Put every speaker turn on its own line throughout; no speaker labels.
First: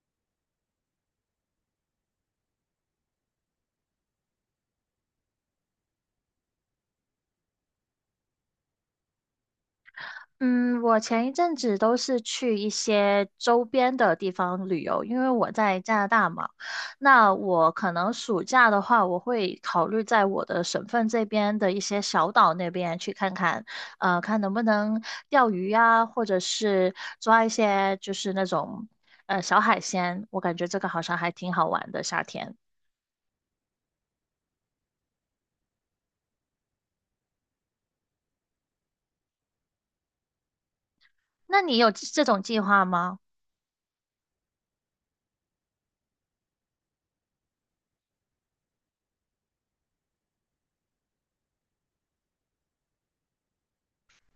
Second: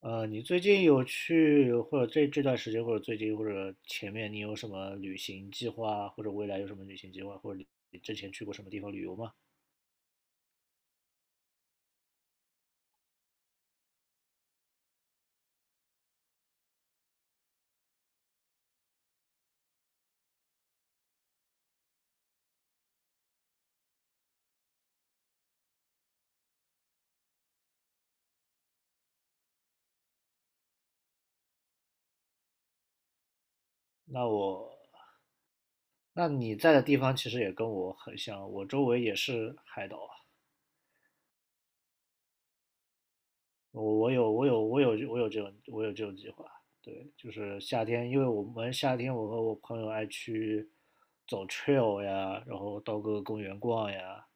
你最近有去，或者这段时间，或者最近，或者前面，你有什么旅行计划，或者未来有什么旅行计划，或者你之前去过什么地方旅游吗？
嗯，我前一阵子都是去一些周边的地方旅游，因为我在加拿大嘛。那我可能暑假的话，我会考虑在我的省份这边的一些小岛那边去看看，看能不能钓鱼呀，或者是抓一些就是那种小海鲜。我感觉这个好像还挺好玩的，夏天。
那我，那你在的地方其实也跟我很像，我周围也是海岛啊。
那你有这种计划吗？
我有这种计划，对，就是夏天，因为我们夏天我和我朋友爱去走 trail 呀，然后到各个公园逛呀，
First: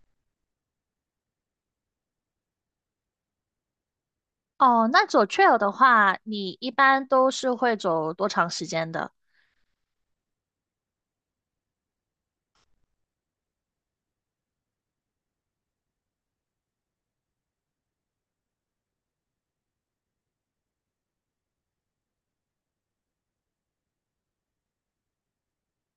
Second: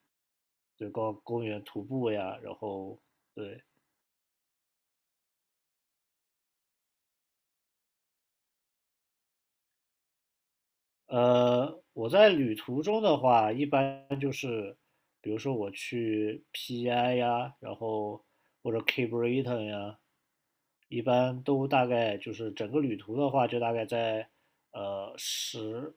对，逛公园徒步呀，然后对，
哦，那走 trail 的话，你一般都是会走多长时间的？
我在旅途中的话，一般就是比如说我去 PI 呀，然后或者 K. a b r i t o n 呀，一般都大概就是整个旅途的话，就大概在呃十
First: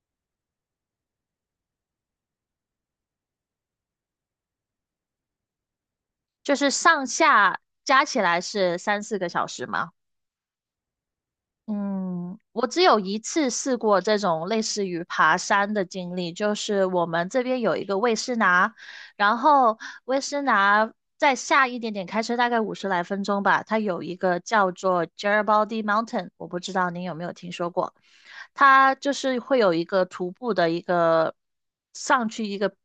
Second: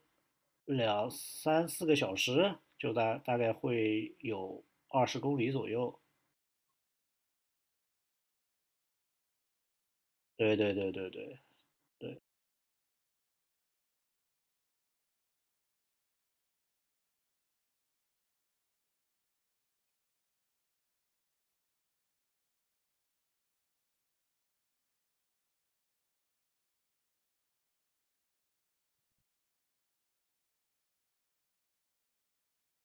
两三四个小时，就大概会有20公里左右。
就是上下加起来是三四个小时吗？
对对对对对，
嗯，我只有一次试过这种类似于爬山的经历，就是我们这边有一个魏斯拿，然后魏斯拿再下一点点，开车大概50来分钟吧，它有一个叫做 Geribody Mountain,我不知道您有没有听说过，它就是会有一个徒步的一个上去一个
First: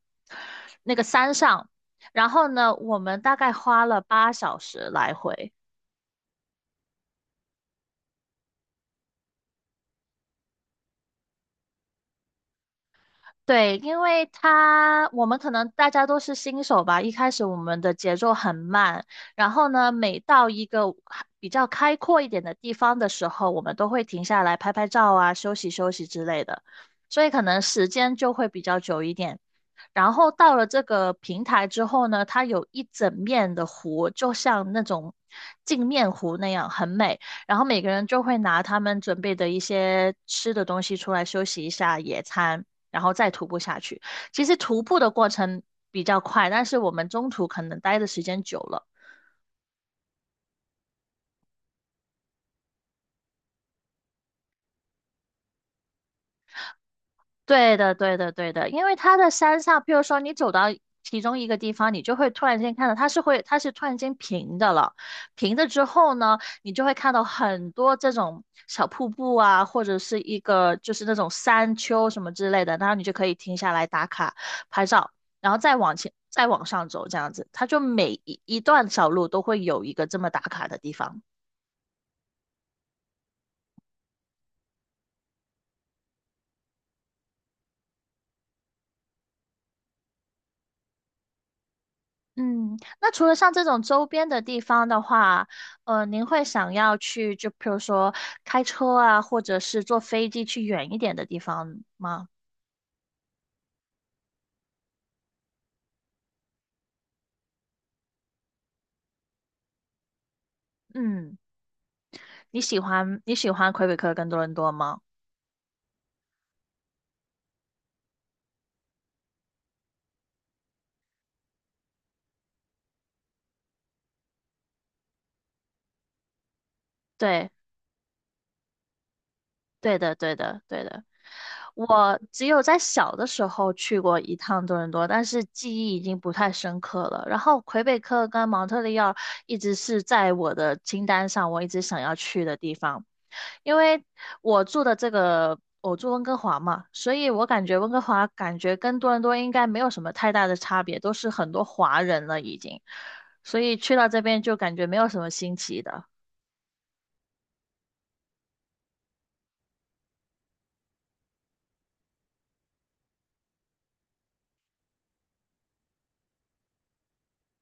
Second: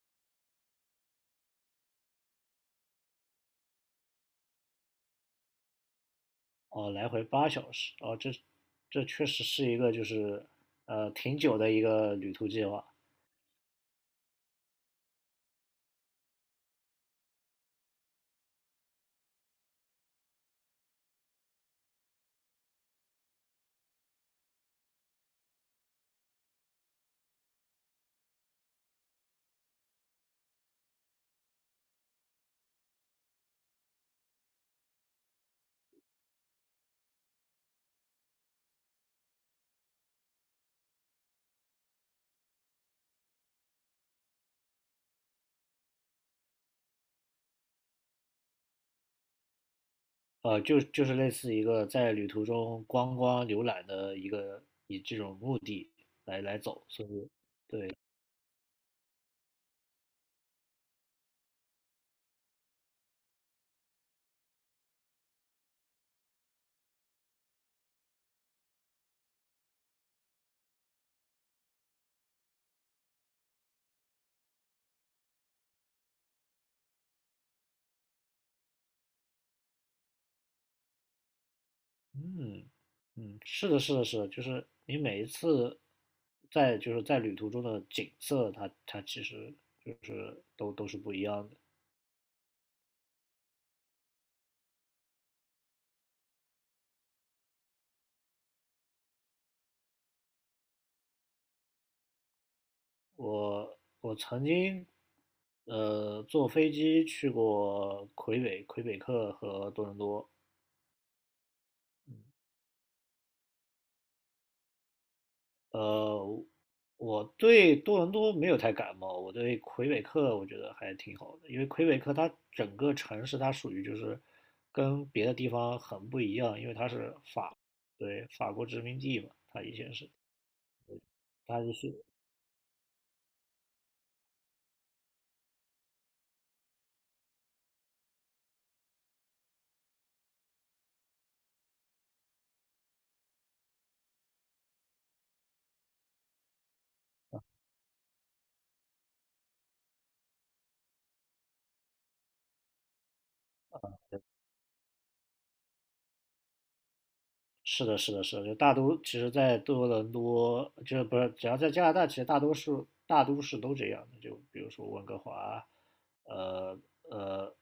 那个山上，然后呢，我们大概花了8小时来回。
哦，来回8小时，哦，这确实是一个就是挺久的一个旅途计划。
对，因为他我们可能大家都是新手吧，一开始我们的节奏很慢，然后呢，每到一个比较开阔一点的地方的时候，我们都会停下来拍拍照啊，休息休息之类的，所以可能时间就会比较久一点。然后到了这个平台之后呢，它有一整面的湖，就像那种镜面湖那样，很美。然后每个人就会拿他们准备的一些吃的东西出来休息一下野餐。然后再徒步下去。其实徒步的过程比较快，但是我们中途可能待的时间久了。
就是类似一个在旅途中观光浏览的一个以这种目的来走，所以
对的，对的，对的，因为它的山上，譬如说你走到其中一个地方，你就会突然间看到它是突然间平的了。平的之后呢，你就会看到很多这种小瀑布啊，或者是一个就是那种山丘什么之类的，然后你就可以停下来打卡拍照，然后再往前，再往上走，这样子，它就每一段小路都会有一个这么打卡的地方。
嗯嗯，是的，是的，是的，就是你每一次在就是在旅途中的景色，它其实就是都是不一样的。
嗯，那除了像这种周边的地方的话，您会想要去，就比如说开车啊，或者是坐飞机去远一点的地方吗？
我曾经坐飞机去过魁北克和多伦多，
嗯，
嗯，
你喜欢魁北克跟多伦多吗？
呃，我对多伦多没有太感冒，我对魁北克我觉得还挺好的，因为魁北克它整个城市它属于就是跟别的地方很不一样，因为它是
对。
对，法国殖民地嘛，它以前
对
是，
的，对的，对的。
它就是
我只有在小的时候去过一趟多伦多，但是记忆已经不太深刻了。然后魁北克跟蒙特利尔一直是在我的清单上，我一直想要去的地方。因为我住的这个，我住温哥华嘛，所以我感觉温哥华感觉跟多伦多应该没有什么太大的差别，都是很多华人了已经，所以去到这边就感觉没有什么新奇的。
是的，是的，是的，就大都，其实，在多伦多，就是不是，只要在加拿大，其实大多数大都市都这样的。就比如说温哥华，呃呃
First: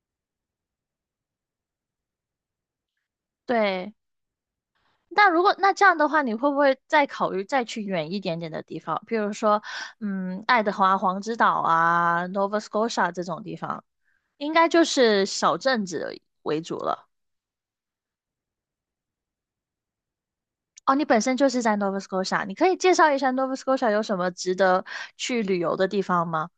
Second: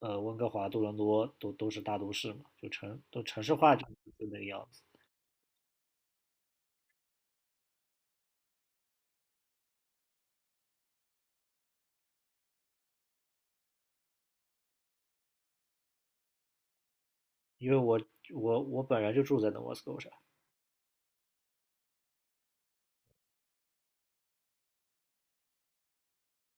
温哥华、多伦多都是大都市嘛，就城市化就
对。
就那个样子。
那如果那这样的话，你会不会再考虑再去远一点点的地方，比如说，嗯，爱德华黄之岛啊，Nova Scotia 这种地方，应该就是小镇子为主了。
因为我本人就住在 Nova Scotia,
哦，你本身就是在 Nova Scotia,你可以介绍一下 Nova Scotia 有什么值得去旅游的地方吗？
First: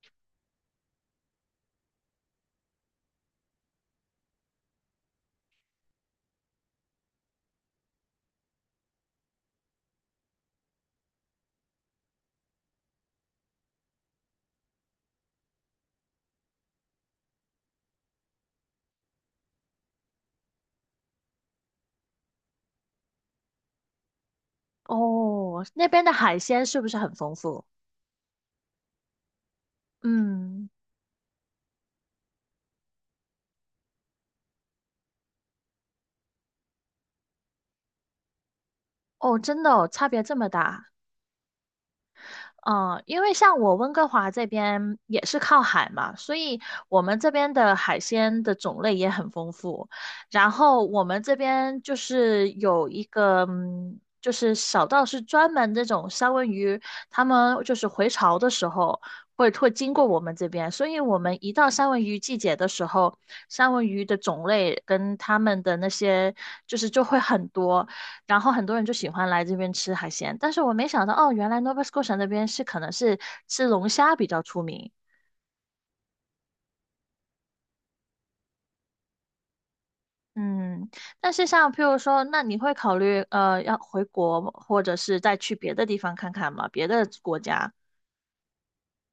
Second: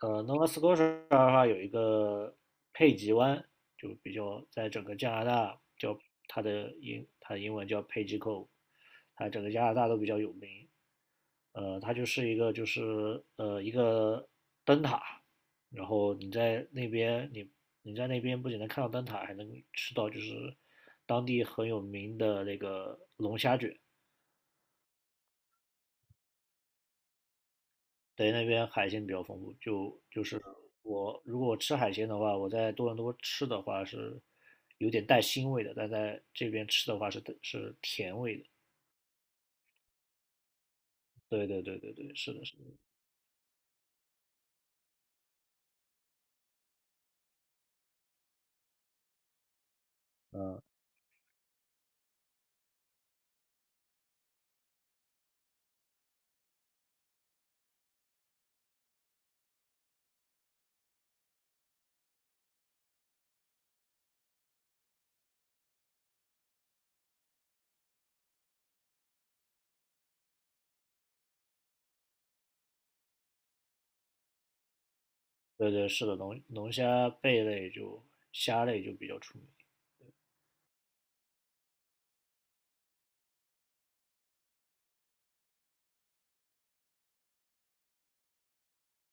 Nova Scotia 的话有一个佩吉湾，就比较在整个加拿大叫它的英文叫 Page Cove,它整个加拿大都比较有名。它就是一个就是一个灯塔，然后你在那边不仅能看到灯塔，还能吃到就是当地很有名的那个龙虾卷，
哦，那边的海鲜是不是很丰富？
等于那边海鲜比较丰富，就是
嗯，
如果我吃海鲜的话，我在多伦多吃的话是有点带腥味的，但在这边吃的话是甜味的。
哦，真的哦，差别这么大。
对对对对对，是的，是的，
嗯，因为像我温哥华这边也是靠海嘛，所以我们这边的海鲜的种类也很丰富。然后我们这边就是有一个，嗯，就是小到是专门这种三文鱼，他们就是回潮的时候会经过我们这边，所以我们一到三文鱼季节的时候，三文鱼的种类跟他们的那些就是就会很多。然后很多人就喜欢来这边吃海鲜，但是我没想到哦，原来 Nova Scotia 那边是可能是吃龙虾比较出名。
对对是的，龙虾贝类就虾类就比较出名。
嗯，但是像譬如说，那你会考虑要回国，或者是再去别的地方看看吗？别的国家？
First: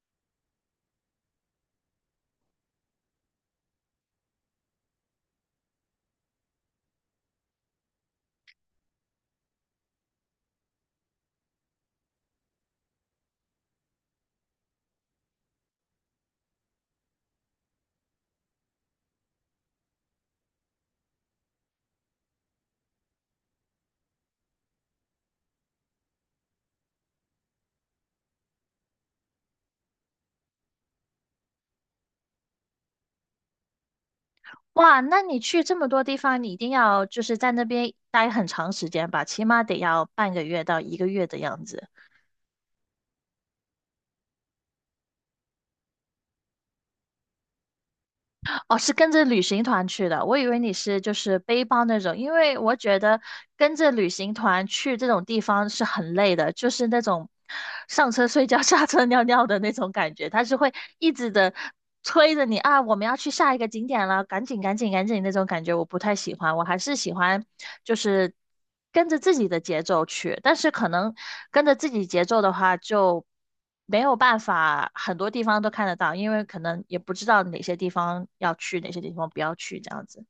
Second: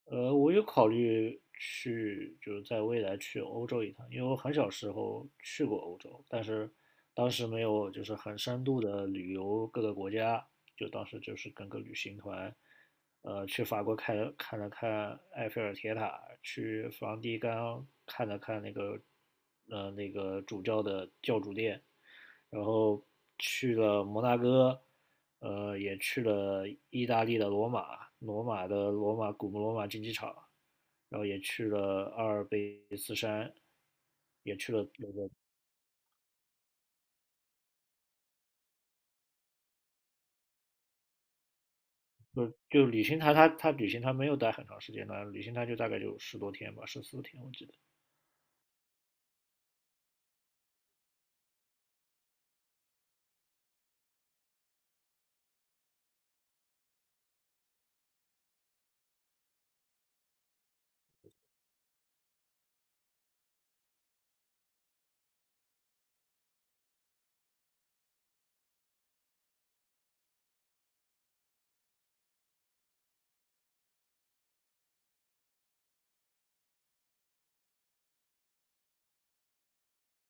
我有考虑去，就是在未来去欧洲一趟，因为我很小时候去过欧洲，但是当时没有就是很深度的旅游各个国家，就当时就是跟个旅行团，去法国看看了看埃菲尔铁塔，去梵蒂冈看了看那个，那个主教的教主殿，然后去了摩纳哥，也去了意大利的罗马，古罗马竞技场，然后也去了阿尔卑斯山，也去了
哇，
那
那
个
你去这么多地方，你一定要就是在那边待很长时间吧，起码得要半个月到1个月的样子。
就旅行团旅行团没有待很长时间呢，旅行团就大概就10多天吧，14天我记得。
哦，是跟着旅行团去的，我以为你是就是背包那种，因为我觉得跟着旅行团去这种地方是很累的，就是那种上车睡觉、下车尿尿的那种感觉，他是会一直的催着你啊，我们要去下一个景点了，赶紧、赶紧、赶紧那种感觉，我不太喜欢，我还是喜欢就是跟着自己的节奏去，但是可能跟着自己节奏的话就。没有办法，很多地方都看得到，因为可能也不知道哪些地方要去，哪些地方不要去，这样子。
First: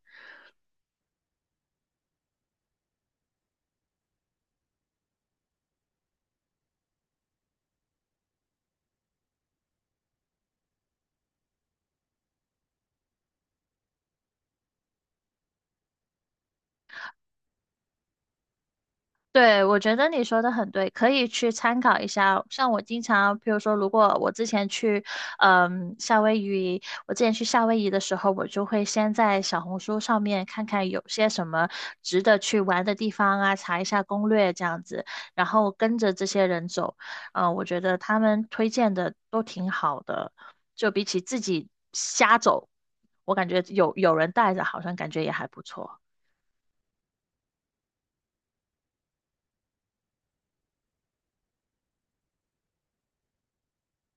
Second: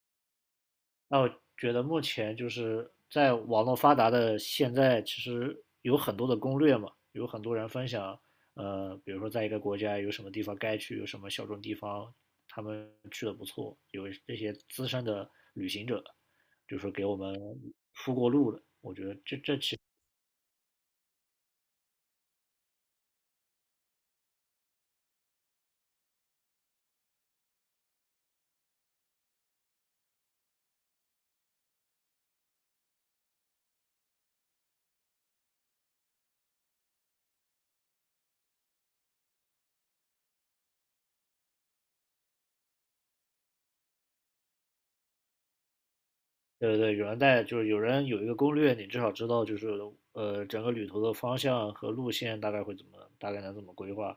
那我觉得目前就是在网络发达的现在，其实有很多的攻略嘛，有很多人分享，比如说在一个国家有什么地方该去，有什么小众地方，他们去的不错，有这些资深的旅行者，就是给我们铺过路的。
对，我觉得你说的很对，可以去参考一下。像我经常，比如说，如果我之前去，嗯，夏威夷，我之前去夏威夷的时候，我就会先在小红书上面看看有些什么值得去玩的地方啊，查一下攻略这样子，然后跟着这些人走。嗯，我觉得他们推荐的都挺好的，就比起自己瞎走，我感觉有人带着，好像感觉也还不错。
对对，对，有人带，就是有人有一个攻略，你至少知道就是整个旅途的方向和路线大概会怎么，大概能怎么规划。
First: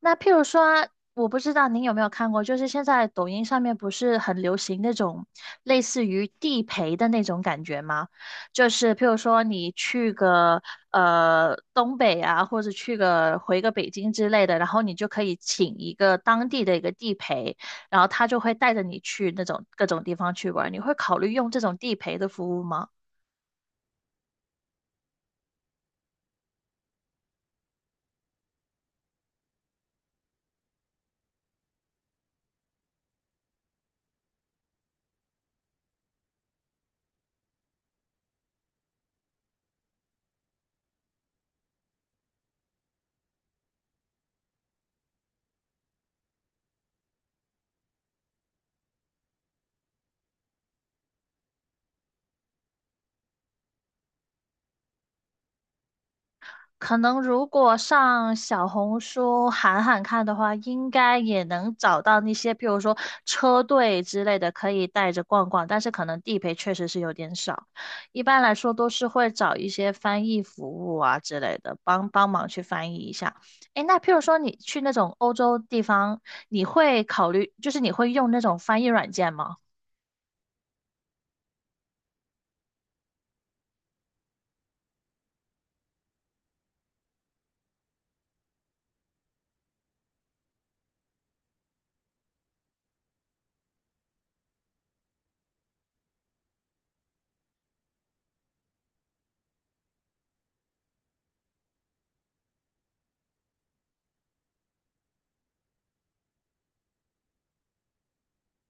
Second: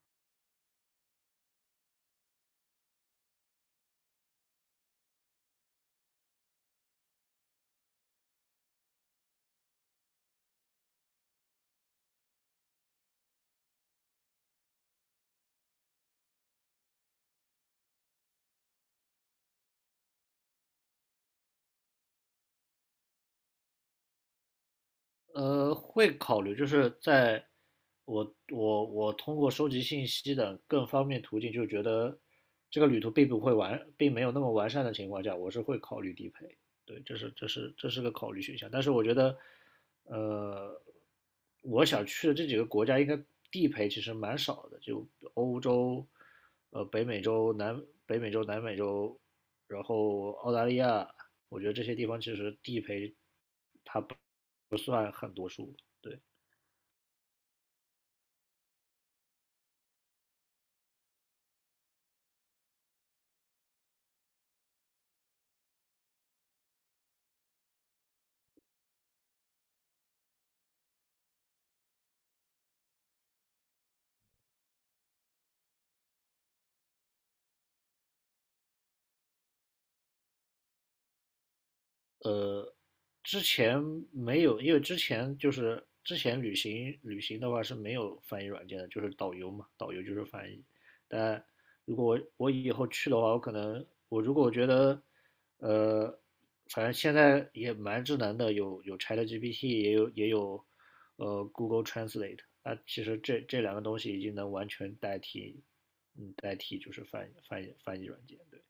那譬如说啊，我不知道您有没有看过，就是现在抖音上面不是很流行那种类似于地陪的那种感觉吗？就是譬如说你去个东北啊，或者回个北京之类的，然后你就可以请一个当地的一个地陪，然后他就会带着你去那种各种地方去玩。你会考虑用这种地陪的服务吗？
会考虑，就是在我通过收集信息的更方便途径，就觉得这个旅途并没有那么完善的情况下，我是会考虑地陪。对，这是个考虑选项。但是我觉得，呃，我想去的这几个国家应该地陪其实蛮少的，就欧洲、北美洲、北美洲、南美洲，然后澳大利亚，我觉得这些地方其实地陪很多数。对，
可能如果上小红书喊喊看的话，应该也能找到那些，譬如说车队之类的，可以带着逛逛。但是可能地陪确实是有点少，一般来说都是会找一些翻译服务啊之类的，帮帮忙去翻译一下。诶，那譬如说你去那种欧洲地方，你会考虑，就是你会用那种翻译软件吗？
之前没有，因为之前就是之前旅行的话是没有翻译软件的，就是导游嘛，导游就是翻译。但如果我以后去的话，我可能我如果我觉得，呃，反正现在也蛮智能的，有 ChatGPT,也有Google Translate,那其实这两个东西已经能完全代替，嗯，代替就是翻译软件，对。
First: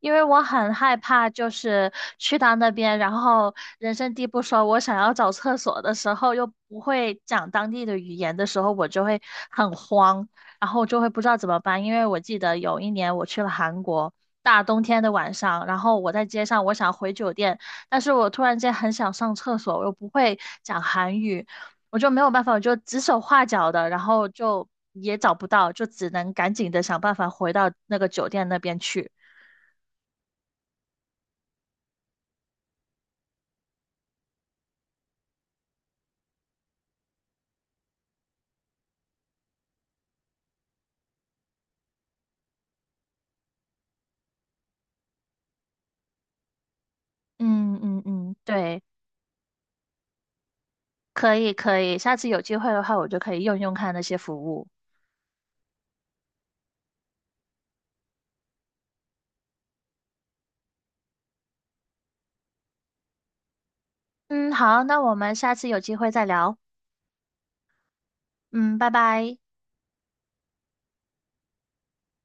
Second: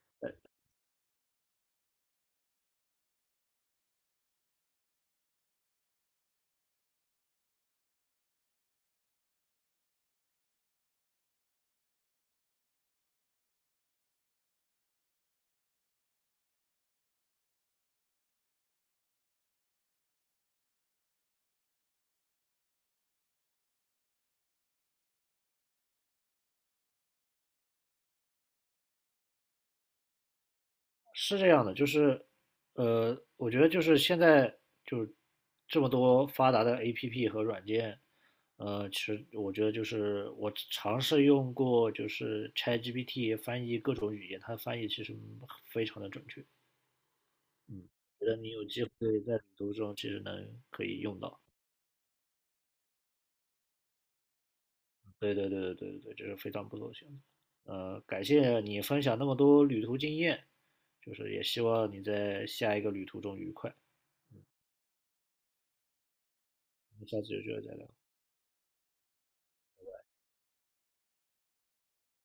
因为我很害怕，就是去到那边，然后人生地不熟，我想要找厕所的时候又不会讲当地的语言的时候，我就会很慌，然后就会不知道怎么办。因为我记得有一年我去了韩国，大冬天的晚上，然后我在街上，我想回酒店，但是我突然间很想上厕所，我又不会讲韩语，我就没有办法，我就指手画脚的，然后就也找不到，就只能赶紧的想办法回到那个酒店那边去。
是这样的，就是，我觉得就是现在就是这么多发达的 APP 和软件，其实我觉得就是我尝试用过就是 ChatGPT 翻译各种语言，它翻译其实非常的准确。
嗯
嗯，
嗯
觉
嗯，
得你有
对，
机会在旅途中其实能可以用
可
到。
以可以，下次有机会的话，我就可以用用看那些服务。
对对对对对对，这是非常不错的选择。感谢你分享那么多旅途经验，就是也希望你在下一个旅途中愉快。
嗯，好，那我们下次有机会再聊。
我们下次有机会再聊。
嗯，拜拜。